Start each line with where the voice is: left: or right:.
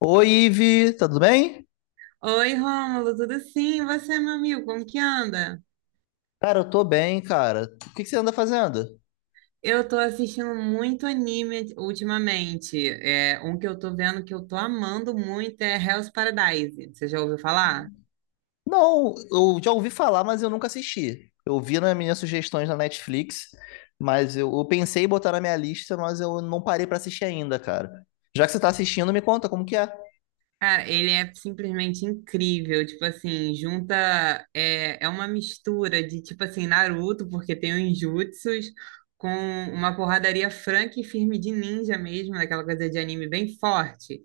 left: Oi, Ive, tá tudo bem?
right: Oi, Rômulo, tudo sim? E você, meu amigo, como que anda?
left: Cara, eu tô bem, cara. O que que você anda fazendo?
right: Eu tô assistindo muito anime ultimamente. É, um que eu tô vendo que eu tô amando muito é Hell's Paradise. Você já ouviu falar?
left: Não, eu já ouvi falar, mas eu nunca assisti. Eu vi nas minhas sugestões na Netflix, mas eu pensei em botar na minha lista, mas eu não parei pra assistir ainda, cara. Já que você tá assistindo, me conta como que é.
right: Cara, ele é simplesmente incrível. Tipo assim, junta. É uma mistura de, tipo assim, Naruto, porque tem os jutsus, com uma porradaria franca e firme de ninja mesmo, daquela coisa de anime bem forte.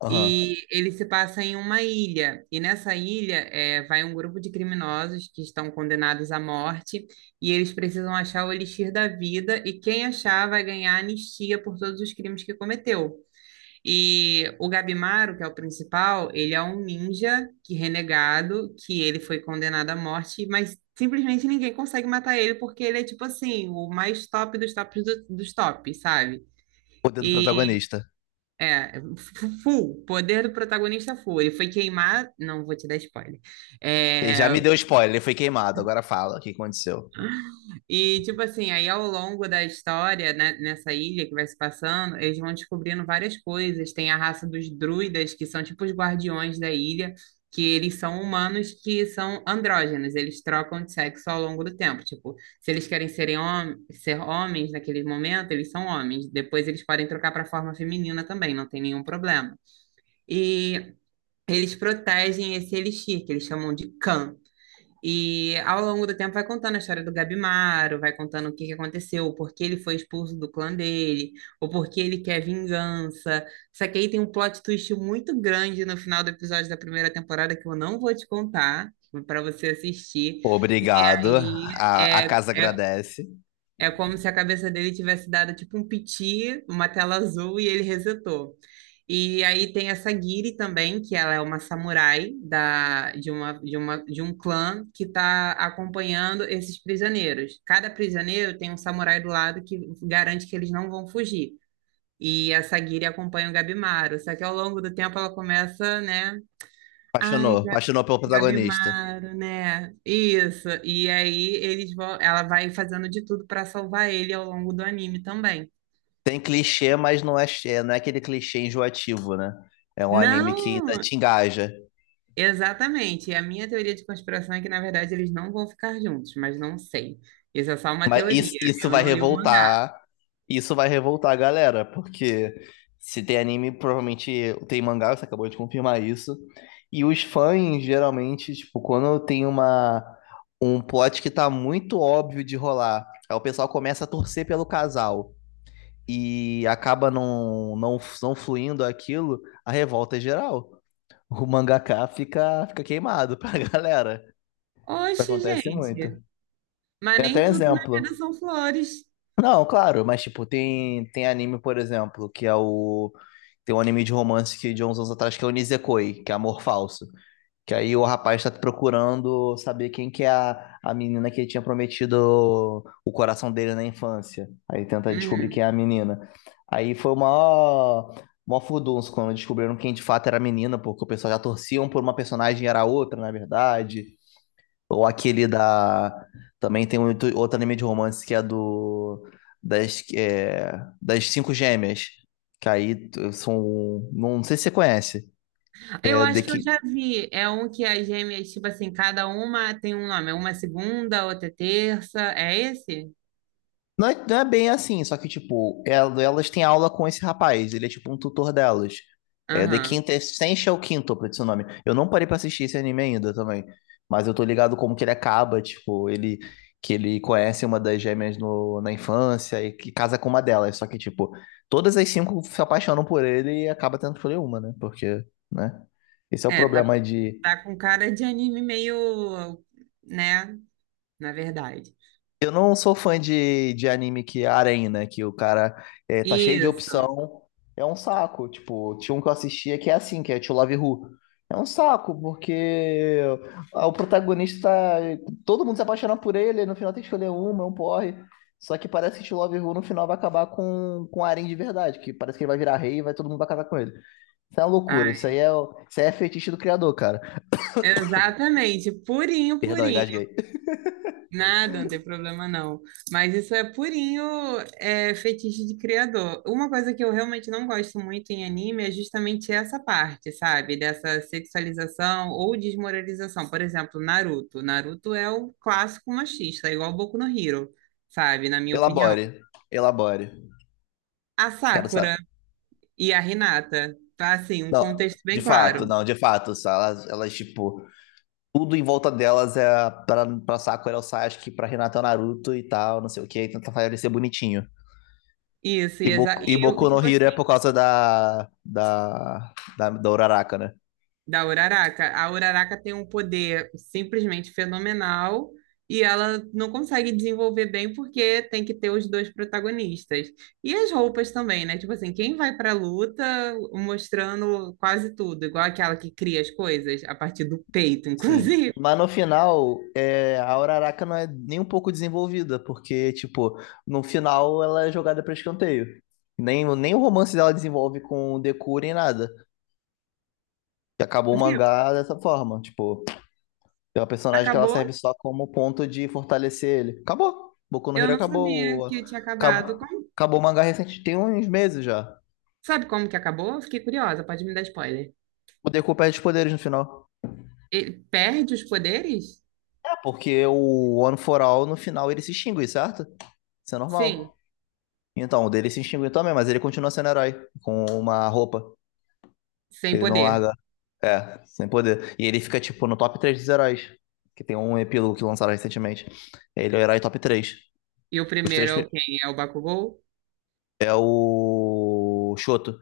left: Aham.
right: E ele se passa em uma ilha, e nessa ilha vai um grupo de criminosos que estão condenados à morte, e eles precisam achar o elixir da vida, e quem achar vai ganhar anistia por todos os crimes que cometeu. E o Gabimaro, que é o principal, ele é um ninja que renegado, que ele foi condenado à morte, mas simplesmente ninguém consegue matar ele, porque ele é tipo assim, o mais top dos tops dos tops, sabe?
left: O dedo protagonista.
right: É, full, poder do protagonista full. Ele foi queimar, não vou te dar spoiler.
left: Ele já me
right: É,
left: deu spoiler, ele foi queimado. Agora fala o que aconteceu.
right: e tipo assim, aí ao longo da história, né, nessa ilha que vai se passando, eles vão descobrindo várias coisas. Tem a raça dos druidas, que são tipo os guardiões da ilha, que eles são humanos que são andrógenos, eles trocam de sexo ao longo do tempo. Tipo, se eles querem ser homens naquele momento, eles são homens. Depois eles podem trocar para a forma feminina também, não tem nenhum problema. E Eles protegem esse elixir, que eles chamam de Khan. E ao longo do tempo vai contando a história do Gabimaro, vai contando o que que aconteceu, o porquê ele foi expulso do clã dele, o porquê ele quer vingança. Só que aí tem um plot twist muito grande no final do episódio da primeira temporada que eu não vou te contar, para você assistir. E
left: Obrigado.
right: aí
left: A
right: é,
left: casa
right: é,
left: agradece.
right: é como se a cabeça dele tivesse dado tipo um piti, uma tela azul e ele resetou. E aí tem essa Giri também, que ela é uma samurai da, de, uma, de, uma, de um clã que está acompanhando esses prisioneiros. Cada prisioneiro tem um samurai do lado que garante que eles não vão fugir. E essa Giri acompanha o Gabimaru. Só que ao longo do tempo ela começa, né?
left: Apaixonou,
right: Ai, Ga-
left: apaixonou pelo protagonista.
right: Gabimaru, né? Isso. E aí eles vão, ela vai fazendo de tudo para salvar ele ao longo do anime também.
left: Tem clichê, mas não é aquele clichê enjoativo, né? É um anime que ainda
right: Não!
left: te engaja.
right: Exatamente. E a minha teoria de conspiração é que, na verdade, eles não vão ficar juntos, mas não sei. Isso é só uma
left: Mas isso,
right: teoria.
left: isso
right: Eu
left: vai
right: não li o mangá.
left: revoltar. Isso vai revoltar a galera, porque se tem anime, provavelmente tem mangá, você acabou de confirmar isso. E os fãs, geralmente, tipo, quando tem um plot que tá muito óbvio de rolar, aí o pessoal começa a torcer pelo casal e acaba não fluindo aquilo, a revolta é geral. O mangaká fica queimado pra galera. Isso
right: Oxe,
left: acontece muito.
right: gente. Mas
left: Tem até
right: nem
left: um
right: tudo na vida
left: exemplo.
right: são flores.
left: Não, claro, mas tipo, tem anime, por exemplo, que é o. Tem um anime de romance que de uns anos atrás que é o Nisekoi, que é Amor Falso. Que aí o rapaz tá procurando saber quem que é a menina que ele tinha prometido o coração dele na infância. Aí tenta descobrir quem é
right: Uhum.
left: a menina. Aí foi o maior, maior furdunço quando descobriram quem de fato era a menina, porque o pessoal já torciam por uma personagem e era outra, na verdade. Ou aquele da. Também tem outro anime de romance que é do. Das, é, das cinco gêmeas. Que aí são. Não sei se você conhece.
right: Eu
left: É The,
right: acho que eu
left: Ki-
right: já vi. É um que as gêmeas, tipo assim, cada uma tem um nome. Uma é segunda, outra é terça. É esse?
left: não é bem assim, só que, tipo, elas têm aula com esse rapaz, ele é tipo um tutor delas. É The
right: Aham.
left: Quintessential Quintuple, esse é o nome. Eu não parei pra assistir esse anime ainda também, mas eu tô ligado como que ele acaba, tipo, ele que ele conhece uma das gêmeas no, na infância e que casa com uma delas, só que, tipo, todas as cinco se apaixonam por ele e acaba tendo que escolher uma, né? Porque, né? Esse é o
right: É, tá,
left: problema de.
right: tá com cara de anime meio, né? Na verdade.
left: Eu não sou fã de anime que é harém, né? Que o cara tá cheio de
right: Isso.
left: opção. É um saco. Tipo, tinha um que eu assistia que é assim, que é To Love Who. É um saco, porque o protagonista tá, todo mundo se apaixona por ele, no final tem que escolher uma, é um porre. Só que parece que To Love Who no final vai acabar com harém de verdade, que parece que ele vai virar rei e vai todo mundo vai casar com ele. Isso é uma loucura. Isso aí
right: Ai,
left: é, o- isso aí é fetiche do criador, cara.
right: exatamente. Purinho,
left: Perdão,
right: purinho.
left: engasguei.
right: Nada, não tem problema não. Mas isso é purinho é, fetiche de criador. Uma coisa que eu realmente não gosto muito em anime é justamente essa parte, sabe? Dessa sexualização ou desmoralização. Por exemplo, Naruto. Naruto é o clássico machista, é igual Boku no Hero, sabe? Na minha opinião.
left: Elabore. Elabore.
right: A
left: Quero saber.
right: Sakura e a Renata tá assim, um
left: Não,
right: contexto
left: de
right: bem
left: fato,
right: claro.
left: não, de fato. Só elas tipo, tudo em volta delas é pra Sakura é o Sasuke, pra Renata é o Naruto e tal, não sei o que, tenta fazer ele ser bonitinho.
right: Isso,
left: E
right: e,
left: Boku, e
right: e eu,
left: Boku no
right: tipo
left: Hero
right: assim.
left: é por causa da Uraraka, né?
right: Da Uraraka. A Uraraka tem um poder simplesmente fenomenal e ela não consegue desenvolver bem porque tem que ter os dois protagonistas. E as roupas também, né? Tipo assim, quem vai pra luta mostrando quase tudo, igual aquela que cria as coisas a partir do peito,
left: Sim.
right: inclusive.
left: Mas no final, a Uraraka não é nem um pouco desenvolvida, porque, tipo, no final ela é jogada pra escanteio. Nem o romance dela desenvolve com o Deku nem nada. E acabou o
right: Viu?
left: mangá dessa forma, tipo. É uma personagem que ela serve
right: Acabou?
left: só como ponto de fortalecer ele. Acabou. Boku no
right: Eu
left: Hero
right: não sabia
left: acabou. O-
right: que tinha acabado.
left: Acab...
right: Como?
left: Acabou o mangá recente, tem uns meses já.
right: Sabe como que acabou? Eu fiquei curiosa, pode me dar spoiler.
left: O Deku perde os poderes no final.
right: Ele perde os poderes?
left: É porque o One For All, no final, ele se extingue, certo? Isso é
right: Sim,
left: normal. Então, o dele se extinguiu também, mas ele continua sendo herói. Com uma roupa.
right: sem
left: Ele não
right: poder.
left: larga. É, sem poder. E ele fica, tipo, no top 3 dos heróis. Que tem um epílogo que lançaram recentemente. Ele é o herói top 3.
right: E o
left: Os
right: primeiro
left: três
right: é
left: pri-
right: o quem? É o Bakugou?
left: é o Shoto.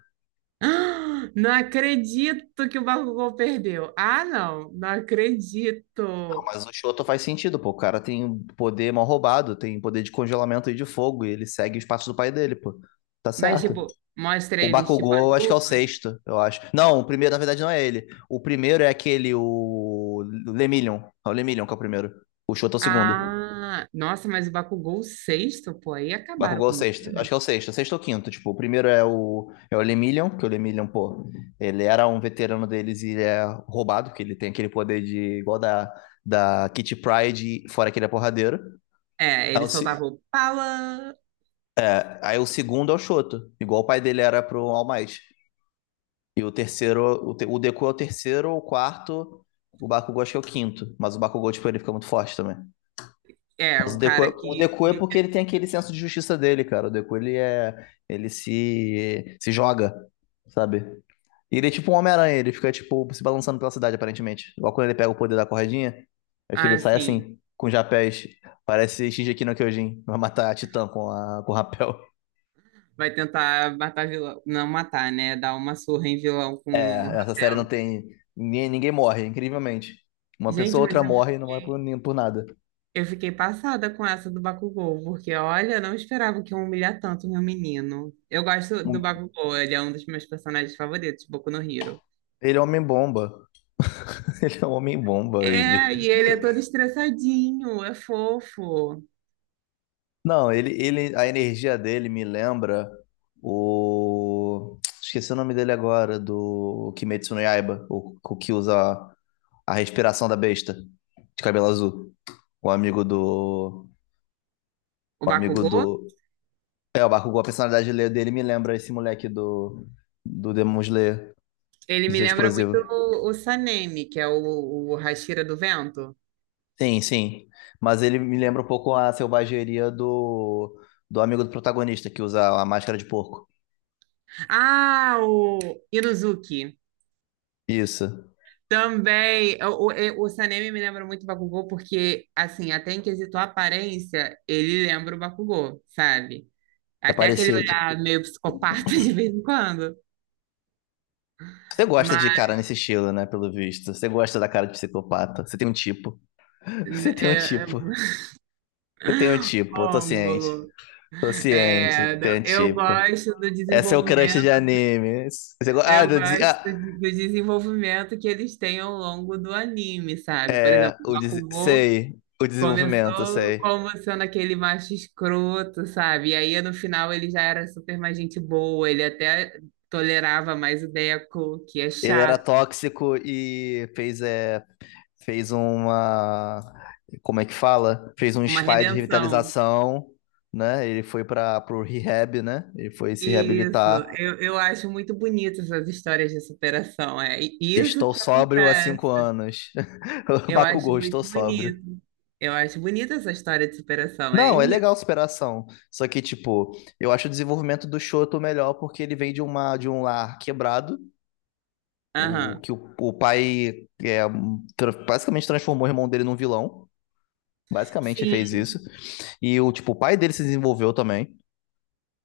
right: Ah, não acredito que o Bakugou perdeu. Ah, não, não acredito.
left: Mas o Shoto faz sentido, pô. O cara tem um poder mal roubado, tem um poder de congelamento e de fogo, e ele segue os passos do pai dele, pô. Tá
right: Mas,
left: certo.
right: tipo, mostra
left: O
right: eles, tipo,
left: Bakugou, eu acho que é o
right: adultos.
left: sexto, eu acho. Não, o primeiro, na verdade, não é ele. O primeiro é aquele, o Lemillion. É o Lemillion que é o primeiro. O Shoto é o segundo. O
right: Ah, nossa, mas o Bakugou sexto, pô, aí acabaram
left: Bakugou é o
right: com o
left: sexto. Acho
right: menino.
left: que é o sexto, sexto ou quinto. Tipo, o primeiro é o Lemillion, que o Lemillion, pô, ele era um veterano deles e ele é roubado, que ele tem aquele poder de, igual da Kitty Pryde, fora que ele é porradeiro.
right: É,
left: É
right: ele
left: o se-
right: soltava o pala.
left: Aí o segundo é o Choto, igual o pai dele era pro All Might. E o terceiro, o Deku é o terceiro, o quarto, o Bakugou acho que é o quinto. Mas o Bakugou, tipo, ele fica muito forte também.
right: É,
left: Mas o
right: o
left: Deku, é-
right: cara
left: o
right: que,
left: Deku é porque ele tem aquele senso de justiça dele, cara. O Deku, ele se joga, sabe? E ele é tipo um Homem-Aranha, ele fica, tipo, se balançando pela cidade, aparentemente. Igual quando ele pega o poder da corredinha, acho que
right: ah,
left: ele sai
right: assim,
left: assim, com japés. Parece Shingeki no Kyojin, vai matar a Titã com o rapel.
right: vai tentar matar vilão. Não matar, né? Dar uma surra em vilão com um
left: É, essa série não
right: rapel.
left: tem. Ninguém morre, incrivelmente. Uma pessoa
right: Gente,
left: ou
right: mas
left: outra
right: eu
left: morre e não morre por,
right: fiquei.
left: nem- por nada.
right: Eu fiquei passada com essa do Bakugou, porque olha, eu não esperava que ia humilhar tanto meu menino. Eu gosto do
left: Um-
right: Bakugou, ele é um dos meus personagens favoritos, Boku no Hero.
left: Ele é um homem-bomba. Ele é um homem-bomba, Vivi.
right: É, e ele é todo estressadinho, é fofo.
left: Não, a energia dele me lembra o. Esqueci o nome dele agora, do Kimetsu no Yaiba, o que usa a respiração da besta, de cabelo azul. O amigo do.
right: O
left: O amigo
right: Bakugou,
left: do. É, o Bakugou, a personalidade dele me lembra esse moleque do Demon Slayer,
right: ele
left: de
right: me
left: ser
right: lembra muito
left: explosivo.
right: o Sanemi, que é o Hashira do Vento.
left: Sim, sim. Mas ele me lembra um pouco a selvageria do amigo do protagonista, que usa a máscara de porco.
right: Ah, o Inuzuki.
left: Isso.
right: Também, o Sanemi me lembra muito o Bakugou, porque, assim, até em quesito aparência, ele lembra o Bakugou, sabe?
left: É
right: Até aquele
left: parecido.
right: olhar meio psicopata de vez em quando.
left: Você gosta
right: Mas,
left: de cara nesse estilo, né? Pelo visto. Você gosta da cara de psicopata. Você tem um tipo.
right: né,
left: Você tem um tipo. Você tem um tipo. Eu tô ciente.
right: Rômulo,
left: Tô ciente.
right: é,
left: Tem
right: não,
left: um
right: eu
left: tipo.
right: gosto do
left: É seu crush de
right: desenvolvimento,
left: anime.
right: eu gosto do desenvolvimento que eles têm ao longo do anime, sabe? Por exemplo,
left: É.
right: o
left: O des...
right: Bakugou
left: Sei. O desenvolvimento,
right: começou
left: sei.
right: como sendo aquele macho escroto, sabe? E aí, no final, ele já era super mais gente boa, ele até tolerava mais o Deco, que é
left: Ele era
right: chato,
left: tóxico e fez uma, como é que fala? Fez um
right: uma
left: spa de
right: redenção.
left: revitalização, né? Ele foi para pro rehab, né? Ele foi se
right: Isso,
left: reabilitar.
right: eu acho muito bonito essas histórias de superação, é isso
left: Estou
right: que
left: sóbrio há
right: acontece.
left: 5 anos.
right: Eu acho
left: Bakugou, estou
right: muito
left: sóbrio.
right: bonito. Eu acho bonita essa história de superação, é
left: Não, é
right: isso.
left: legal a superação. Só que, tipo, eu acho o desenvolvimento do Shoto melhor porque ele vem de um lar quebrado, o
right: Aham.
left: que o pai basicamente transformou o irmão dele num vilão. Basicamente fez
right: Sim,
left: isso. E tipo, o pai dele se desenvolveu também.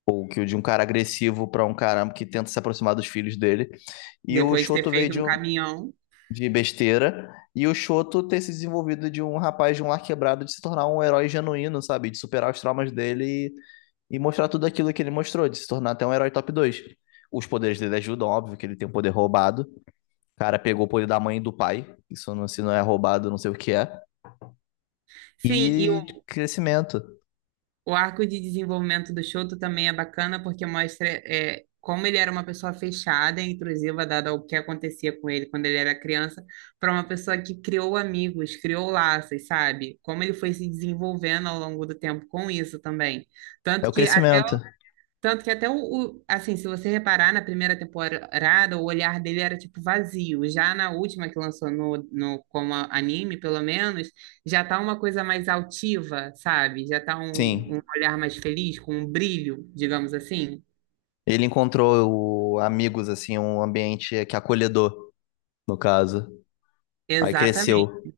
left: Ou que o de um cara agressivo para um cara que tenta se aproximar dos filhos dele. E o
right: depois de ter
left: Shoto veio
right: feito
left: de,
right: um
left: um-
right: caminhão.
left: de besteira. E o Shoto ter se desenvolvido de um rapaz de um lar quebrado, de se tornar um herói genuíno, sabe? De superar os traumas dele e mostrar tudo aquilo que ele mostrou, de se tornar até um herói top 2. Os poderes dele ajudam, óbvio que ele tem um poder roubado. O cara pegou o poder da mãe e do pai. Isso não, se não é roubado, não sei o que é.
right: Sim, e
left: E crescimento.
right: o arco de desenvolvimento do Shoto também é bacana porque mostra é, como ele era uma pessoa fechada e intrusiva, dado o que acontecia com ele quando ele era criança, para uma pessoa que criou amigos, criou laços, sabe? Como ele foi se desenvolvendo ao longo do tempo com isso também.
left: É
right: Tanto
left: o
right: que até
left: crescimento.
right: tanto que até assim, se você reparar na primeira temporada, o olhar dele era tipo vazio. Já na última que lançou no anime, pelo menos, já tá uma coisa mais altiva, sabe? Já tá um
left: Sim.
right: olhar mais feliz, com um brilho, digamos assim.
left: Ele encontrou amigos, assim, um ambiente que é acolhedor, no caso. Aí cresceu.
right: Exatamente,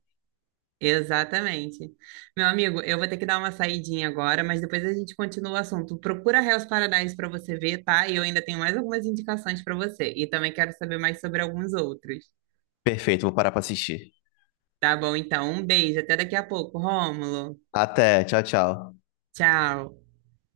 right: exatamente. Meu amigo, eu vou ter que dar uma saidinha agora, mas depois a gente continua o assunto. Procura Hell's Paradise para você ver, tá? E eu ainda tenho mais algumas indicações para você. E também quero saber mais sobre alguns outros.
left: Perfeito, vou parar pra assistir.
right: Tá bom, então. Um beijo. Até daqui a pouco, Rômulo.
left: Até, tchau, tchau.
right: Tchau.